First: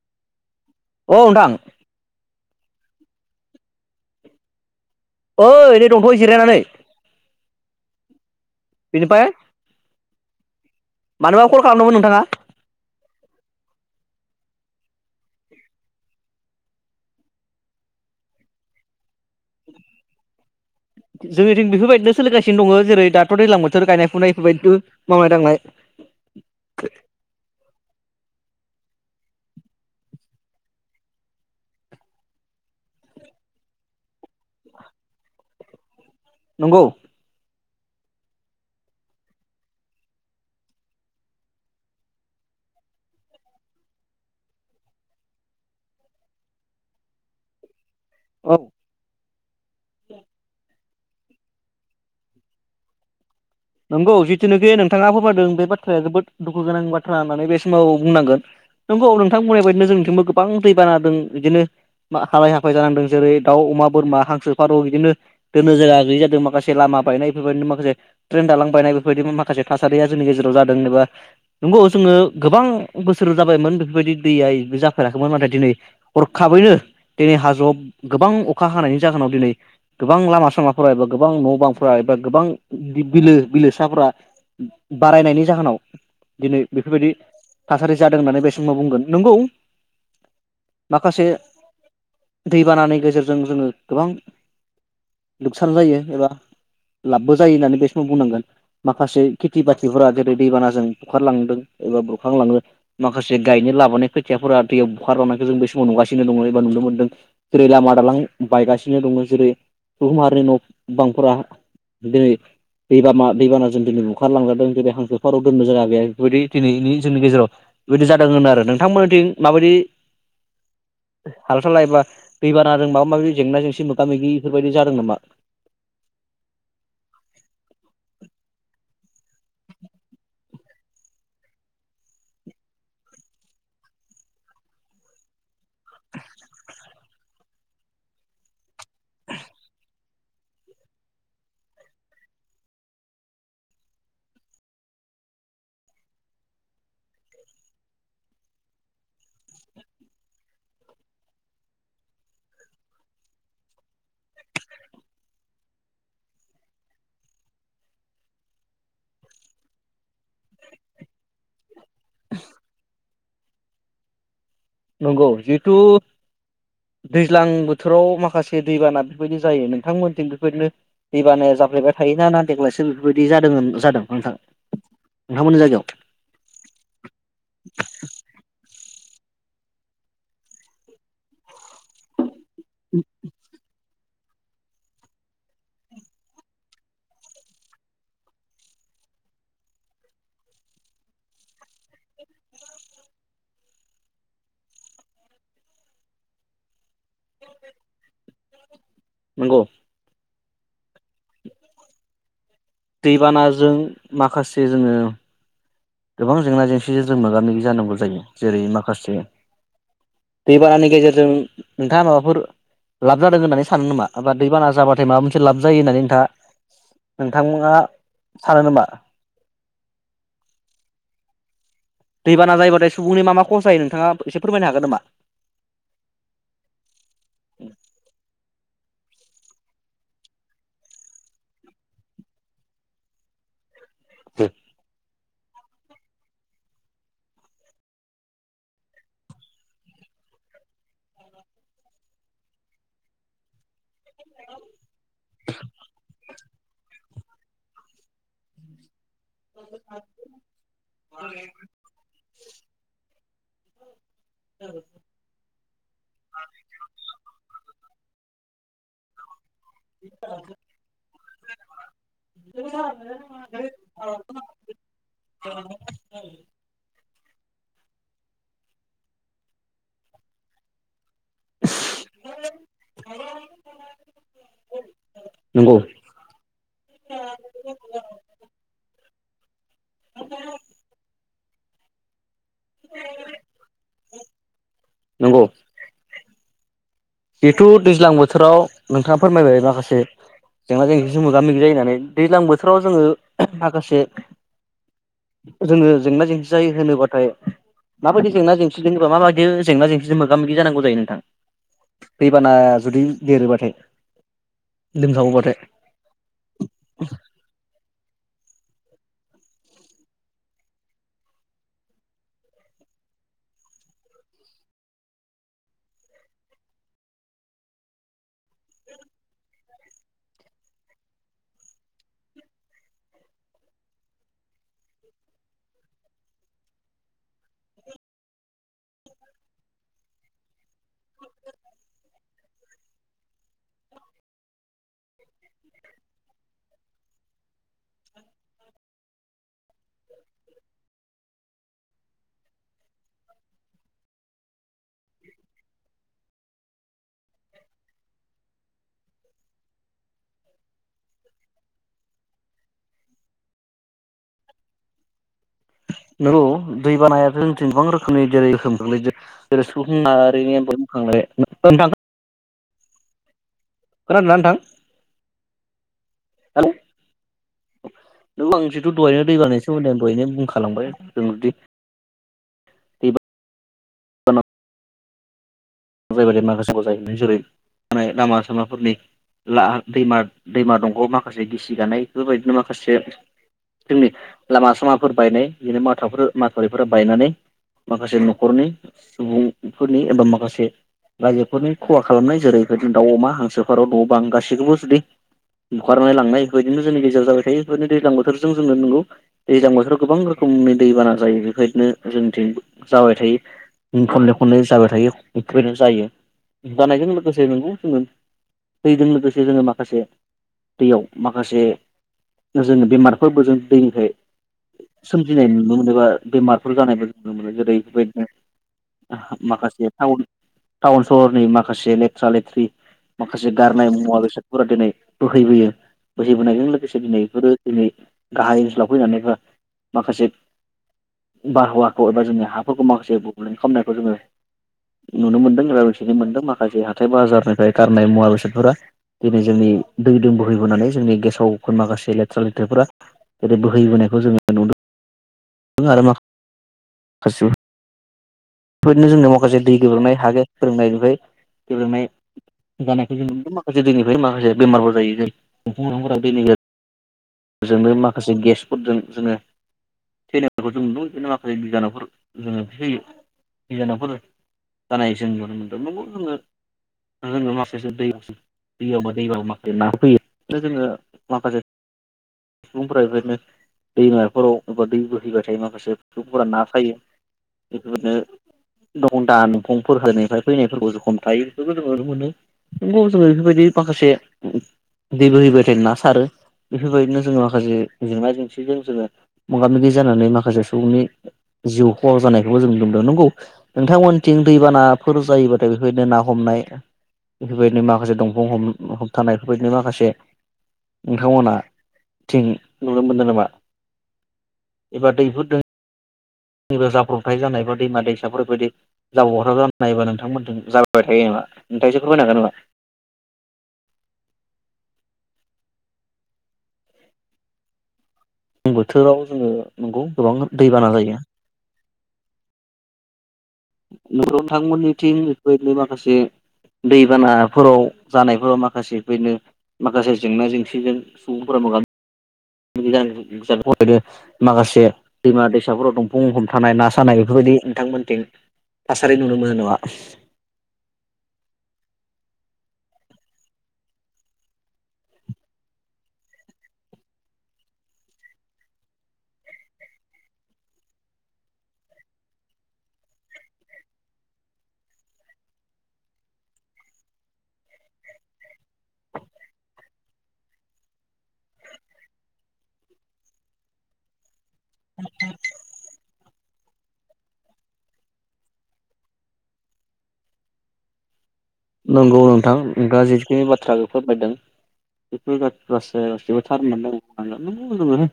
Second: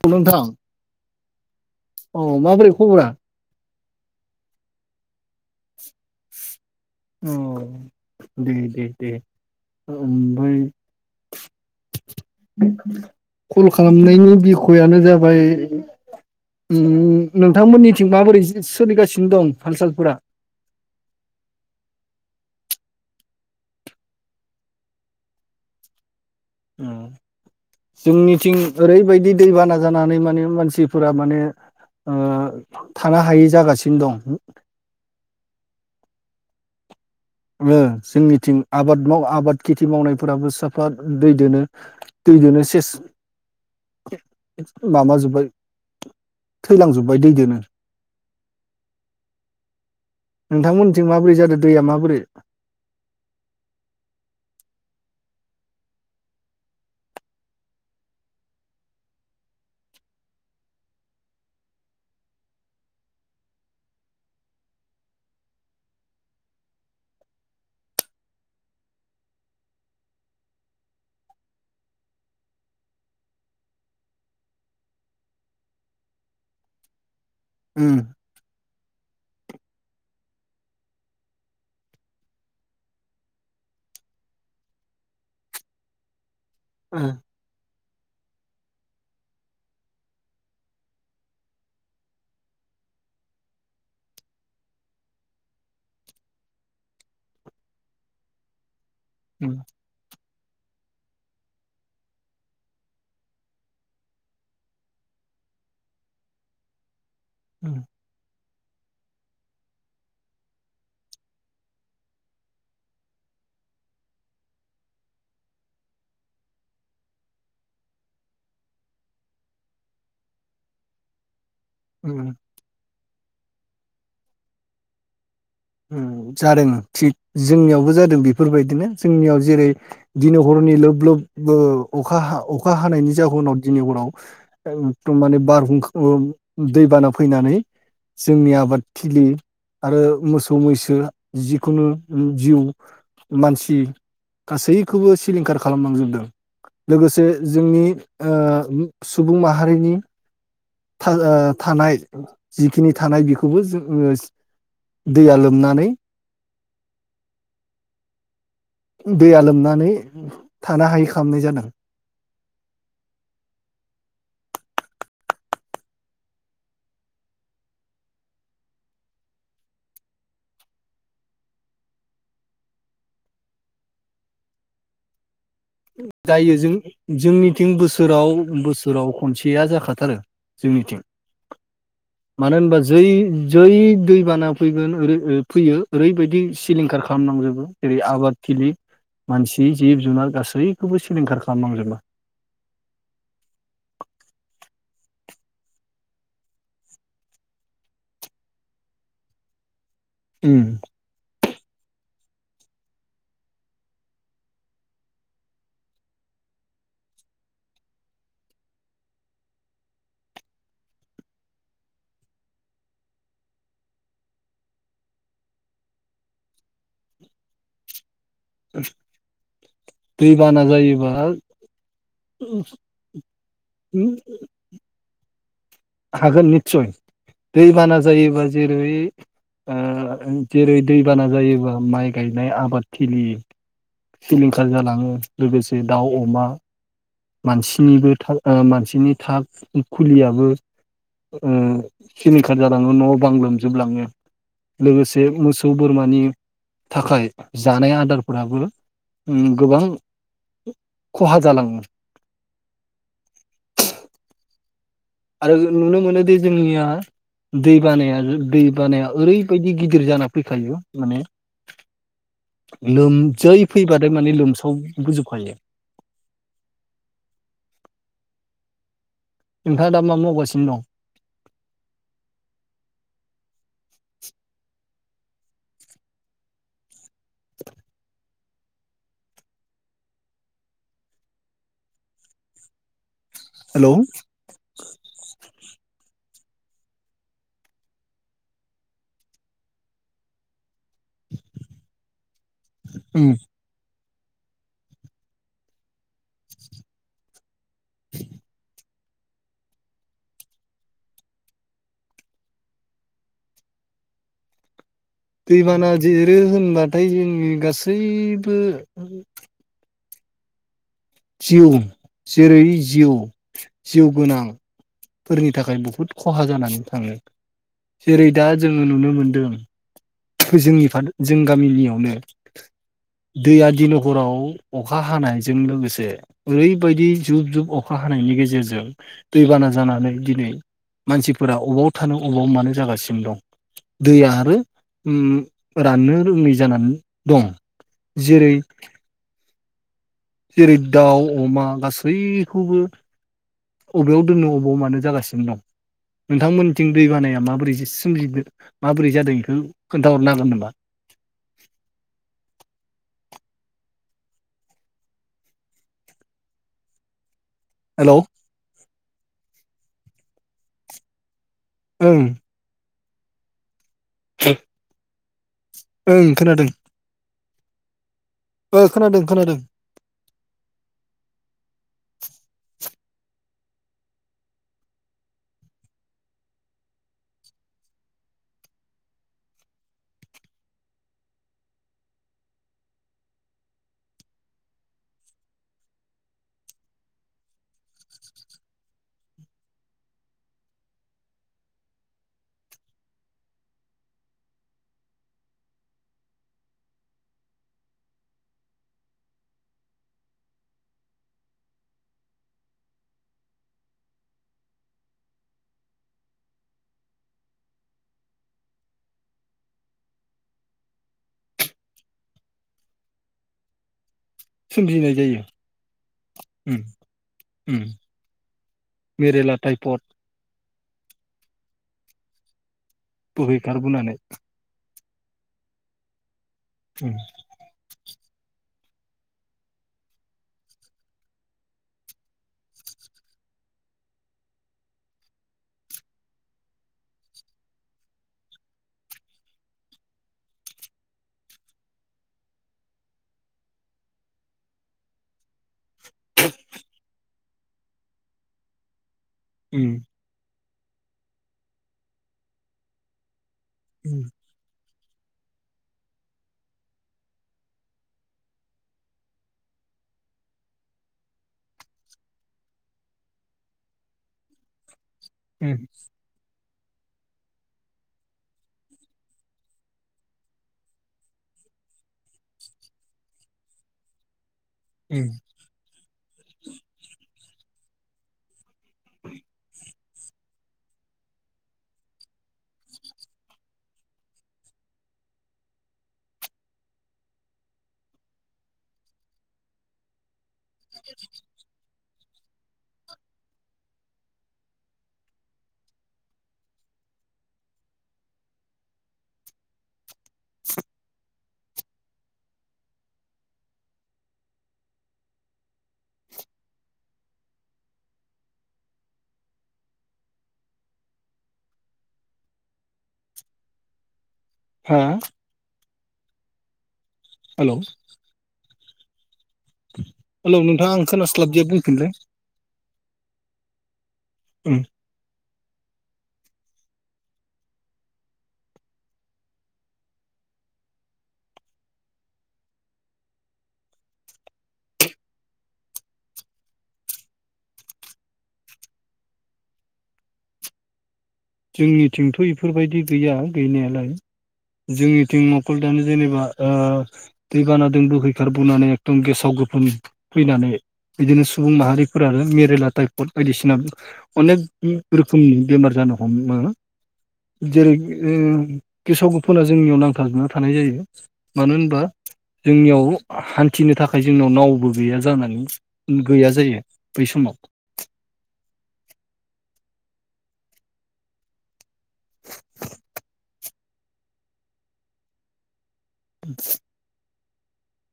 फुलुं नोंथां औ नोंथां अ माबोरै खबरा? ओइ नै दंथ'यो जिरायनानै औ दे-दे-दे बेनिफ्राय ओमफ्राय मानोबा कल खालामदोंमोन नोंथाङा कल खालामनायनि बिखयानो जाबाय नोंथांमोननिथिं माबोरै सोलिगासिनो दं हाल सालफोरा जोंनिथिं बेफोरबायदिनो सोलिगासिनो दङ जेरै दाथ' दैज्लां बोथोर गायनाय फुनाय बेफोरबायदिथ' मावनाय दांनाय जोंनिथिं ओरैबायदि दैबाना जानानै माने मानसिफोरा माने थानो हायै जागासिनो दं नंगौ जोंनिथिं आबाद माव आबाद खेथि मावनायफोराबो साफा दै दोनो दैजोंनो सेस माबाजोब्बाय थैलांजोब्बाय दैदोनो औ जों माबोरै जादों दैया माबोरै नंगौ जिथुनोखि नोंथाङा फोरमायदों बे बाथ्राया जोबोद दुखु गोनां बाथ्रा होननानै बे समाव बुंनांगोन नोंगौ औ नोंथां बुंनाय बायदिनो जों नोंथिबो गोबां दै बानादों बिदिनो हालाय हाफाय जानांदों जेरै दाउ, अमा, बोरमा हांसो, फारौ बिदिनो दोननो जायगा गैयि जादों माखासे लामा बायनाय बेफोरबायदिनो माखासे ट्रेन दालां बायनाय बेफोरबायदि माखासे थासारिया जोंनि गेजेराव जादों। जेनेबा नंगौ जोङो गोबां बोसोर जाबायमोन बेफोरबायदि दैया जाफेराखैमोन नाथाय दिनै हरखाबैनो दिनै हाजोआव उम गोबां अखा अखा हानायनि जाहोनाव दिनै गोबां लामा सामाफोरा एबा गोबां न' बांफोरा एबा गोबां बिलो बिलोसाफोरा बारायनायनि जाहोनाव दिनै बेफोरबायदि उम थासारि जादों होननानै बे समाव बुंगोन। नंगौ माखासे दैबानानि गेजेरजों जोङो गोबां लुखसान जायो एबा लाबबो जायो होननानै बे बुंनांगोन। माखासे उम खेथि बाथिफोरा जेरै दैबानाजों बुखारलांदों एबा बुरखांलांदों माखासे गायनो लाबोनाय खोथियाफोरा दैयाव बुखार लांनायखौ जों बे समाव नुगासिनो दङो एबा नुनो मोनदों। जेरै उम लामा दालां बायगासिनो दङो जेरै सुबुंहारिनि न' बांफोरा दिनै दैबाना दैबानाजों दिनै बुंखारलांजादों ।दिनै हांसो, फाराव दोननो जागा गैया बेफोरबायदि दिनैनि जोंनि गेजेराव बेबायदि जादों होनो आरो नोंथांमोननिथिं माबायदि हाल साला एबा उम दैबानादों माबा माबि जेंना जेंसि मोगा मोगि इफोरबायदि जादों नामा? उम जादों थिग जोंनियावबो जा दों बेफोरबायदिनो। जोंनियाव जेरै दिन हरनि लोब लोब ओ अखा हा अखा हानायनि जाहुनाव दिनै हराव एकदम माने बारहुंखा दैबाना फैनानै जोंनि आबादथिलि आरो मोस मैसो जिखुनु उम जिउ मानसि गासैखौबो सिलिंखार खालामलांजोबदों। लोगोसे जोंनि ओ सुबुं माहारिनि था ओ थानाय जिखिनि थानाय बेखौबो जो [unintelligible] दैया लोमनानै दैया लोमनानै थानो हायि खामनाय जादों। नंगौ जिहेथु दैज्लां बोथोराव माखासे दैबाना बेफोरबायदि जायो। नोंथांमोनथिं बेफोरबायदिनो दैबानाया जाफ्लेबाय थायो ना देग्लायसो बेफोरबायदि जादों जादों नोंथां? नोंथांमोननि जायगायाव जायो। जों-जोंनिथिं बोसोराव बोसोराव खनसेया जाखा थारो जोंनिथिं। मानो होनबा जै जै दै बाना फैगोन ओरै फैयो ओरैबायदि सिलिंखार खालामलांजोबो। जेरै आबादथिलि मानसि जिब जुनार गासै यैखौबो सिलिंखार खालामलांजोबो। नंगौ। उम। दैबानाजों माखासे जोङो गोबां जेंना जेंसिजों जों मोगा मोगि जानांगौ जायो। जेरै माखासे दैबानानि गेजेरजों नोंथाङा माबाफोर लाब जादों होननानै सानो नोमा? दैबाना जाबाथाय माबा मोनसे लाब जायो होननानै नोंथाङा नोंथांमोनहा दैबाना जायोबा दैबाना जायोबाथाय सुबुंनि मा मा खस जायो। नोंथाङा एसे फोरमायनो हागोन नोमा? हागोन निस्सय। दैबाना जायोबा जेरै ओ जेरै दै बाना जायोबा माइ गायनाय आबादथिलि सिलिंखार जालाङो लोगोसे दाउ, अमा मानसिनिबो था ओ मानसिनि था खुलियाबो ओ सिलिंखार जालाङो न' बां लोमजोबलाङो। लोगोसे मोसौ बोरमानि थाखाय जानाय आदारफोराबो उम गोबां खहा जालाङो। औ। आरो नुनो मोनोदि जोंनिया दै बानाया दै बानाया ओरै बायदि गिदिर जाना फैखायो माने लोम जै फैबाथाय माने लोमसाव बोजोबखायो नोंथाङा दा मा मावगासिनो दं? [inaudible] नंगौ [unintelligible] [inaudible] हेलौ बेथ' दैज्लां बोथोराव नोंथाङा फोरमायबाय माखासे जेंना जेंसिजों मोगा मोगि जायो होनानै दैज्लां बोथोराव जोङो उम माखासे जोङो जेंना जेंसि जायो होनोबाथाय माबायदि जेंना जेंसि जेनेबा माबायदि जेंना जेंसिजों मोगा मोगि जानांगौ जायो नोंथां? दैबाना जुदि देरोबाथाय लोमसावोबाथाय दैबाना देरो होनबाथाय जोंनि गासैबो जिउ जेरै जिउ जिउ गोनां फोरनि थाखाय बहुद खहा जानानै थाङो। जेरै दा जोङो नुनो मोनदों जोंनि जों गामिनियावनो दै आ दिनै हराव अखा हानायजों लोगोसे ओरैबायदि जुब जुब अखा हा हानायनि गेजेरजों दैबाना जानानै दिनै मानसिफोरा अबाव थानो अबाव मानो जागासिनो दं दैया आरो उम राननो रोङै जानानै दं जेरै जेरै दाउ अमा गासै खौबो अबेयाव दोननो अबेयाव मानो जागासिनो दं नोंथांमोन थिं दै बानाया माबोरै सोमजि माबोरै जादों बेखौ खोन्थाहरनो हागोन नामा? [inaudible] नोंगौ दै बानायाथ' जोंथि गोबां हेलौ रोखोमनि जेरै गोहोम गोलैदों जेरै सुबुं [unintelligible] ओं खोनादोंना नोंथां ओं खोनादों हेलौ [inaudible] [unintelligible] आं ओ जिथु खोनादों दहायनो खोनादों दैबानानि सोमोन्दै आं दहायनो बुंखालांबाय जों दि दै‌बा जायबायदि माखासेखौ जाहैबाय जेरै थानाय लामा सामाफोरनि ला दैमा दैमा दंगाव माखासे गिसि गानाय इफोरबायदिनो माखासे जोंनि लामा सामाफोर बायनाय बिदिनो माथावफोर माथावरिफोरा बायनानै माखासे नख'रनि सुबुंफोरनि एबा माखासे रायजोफोरनि खहा खालामनाय जेरैफोरबायदि दाउ अमा हांसोफोरौ न' बां गासैखौबो जुदि बुखारनाय लांनाय बेबायदिनो जोंनि गेजेराव जाबाय थायो बेदिनो दैज्लां बोथोरजों जोङो नंगौ दैज्लां बोथोराव गोबां रोखोम फुंनै दैबाना जायो बेबायदिनो जोंनिथिं जाबाय थायो खनले खनले जाबाय थायो बे [unintelligible] जायो जानायजों लोगोसे नोंगौ जोङो दैजों लोगोसे जोङो माखासे दैयाव माखासे जोङो बेमारफोरबो जों दैनिफ्राय सोमजिनाय नुनो मोनो बा बेमारफोर उम जानायबो नुनो मोनो जेरै उम बेफोरबायदिनो मेरेला माखासे टाइपट थाव टाउन सहरनि माखासे लेथ्रा लेथ्रि माखासे गारनाय बोहैखारबोनानै मुवा बेसादफोरा दिनै बोहैबोयो बोहैबोनायजों लोगोसे उम दिनैफोरो दिनै गाहाय ओनसोलाव फैनानैफा माखासे बारहावाखौ एबा जोंनि हाफोरखौ माखासे गुबुंले खालामनायखौ जोङो- नुनो मोनदों एबा मिथिनो मोनदों माखासे हाथाय बाजारनिफ्राय गारनाय मुवा बेसादफोरा दिनै जोंनि दै दों बोहैबोनानै जोंनि गेसावफोर माखासे लेथ्रा लेथ्राफोरा जेरै बोहैबोनायखौ जोङो नुदों! [unintelligible] उम [inaudible] [unintelligible] उम [unintelligible] जोंनो माखासे गेसफोरजों जोङो- [unintelligible] जानाय जों नुनो उम मोनदों नंगौ जोङो जोङो माखासे दै दैयावबा दैबाबो माखासे ना होफैयोनो जोङो माखासे सुबुंफोरा बेबायदिनो दैमाफोराव- बबेबा दै उम बोहैबाय थायो माखासे दखरा ना थायो बेफोरनो- [unintelligible] [inaudible] फुरखालनिफ्राय फैनायफोरखौ जों हमथायो बेफोरखौ जों ओरैनो मोनो। नोंगौ जों एफोरबायदि माखासे दै बोहैबाय थाय ना सारो बेफोरबायदिनो जोङो माखासे जेंना जेंसिजों जोङो मोगा मोगि जानानै माखासे सुबुंनि जिउ खहा जानायखौबो जों नुबदों नंगौ नोंथांमोनथिं दैबानाफोर जायोबाथाय बेफोरदिनो ना हमनाय बेफोरबायदिनो माखासे दंफां होबथानाय बेफोरबायदिनो माखासे नोंथांमोना थिं नुनो मोनदों नामा एबा दैफोर दों? एबा जाब्रबथाय जानायफ्रा दैमा दैसाफोर बायदि जाबथा जानाय एबा नोंथां मोनिथिं जाबाय थायोनामा? नोंथासो एसे फोरमायनो हागोन नामा? हा? हेलौ बोथोराव जोङो नंगौ गोबां हेलौ नोंथां दैबाना आं जायो! खोनास्लाबदिया बुंफिनलाय न'राव उम थांमोननिथिं बेफोरबायदिनो माखासे- दैबानाफोराव जानायफोराव माखासे बेनो माखासे जेंना जेंसिजों सुबुंफोरा मोगा माखासे दैमा दैसाफोराव दंफां हम थानाय ना सानाय बेफोरबायदि- नोंथांमोनथिं थासारि नुनो मोनोनाय नङा! जोंनिथिंथ' इफोरबायदि गैया गैनायालाय जोंनिथिं मखल दानि जेनेबा ओ दै बाना दोन बोहैखार बोननानै एकदम गेसाव गोफोन फैनानै- बिदिनो सुबुं माहारिफोर आरो मेरेला टाइफड बायदिसिना अनेक रोखोमनि बेमार जानो- हमो! जेरै ओ गेसाव गुफोनना जोंनियाव नांथाबना थानाय जायो मानो होनबा- जोंनियाव हान्थिनो थाखाय जो- जोंनाव नावबो गैया जानानै गैया जायो बै समाव- नंगौ नोंथां दा जिखिनि बाथ्राखौ फोरमायदों बेफोर-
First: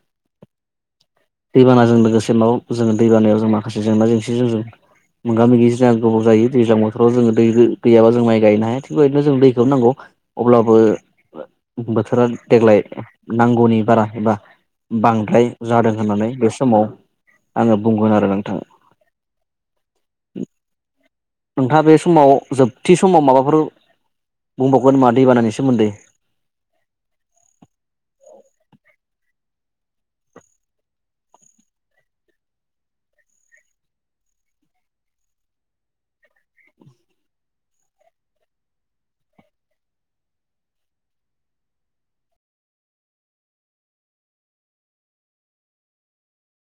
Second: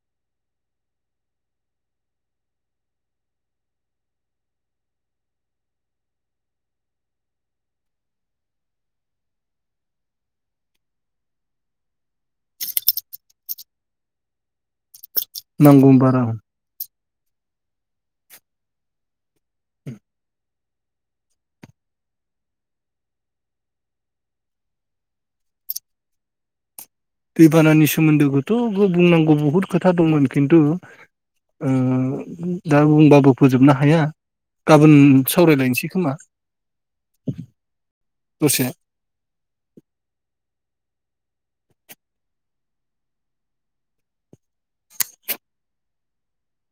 [unintelligible] दैबानाजों लोगोसे न' जोङो दैबानायाव जों माखासे जेंना जेंसिजों जों- मोगा मोगि जा गोबाव जायो दैज्लां बोथोराव जो दै गैयाबा जों माइ- गायनाय थिदिनो जों दैखौनो नांगौ अब्लाबो बोथोरा देग्लाय- नांगौनि बारा एबा- बांद्राय नांगौ जादों बारा होननानै बे समाव आङो बुंगोन आरो नोंथां! [inaudible] [inaudible] नोंथाङा बे समाव जोबथि समाव माबाफोर- बुंबावगोन नामा दै बानायनि सोमोन्दै- दैबानानि सोमोन्दोखौथ' बुंनांगौ बहुद खोथा दंमोन खिन्थु- ओ दा बुंबाबो फोजोबनो हाया! गाबोन सावरायलायसै खोमा दसे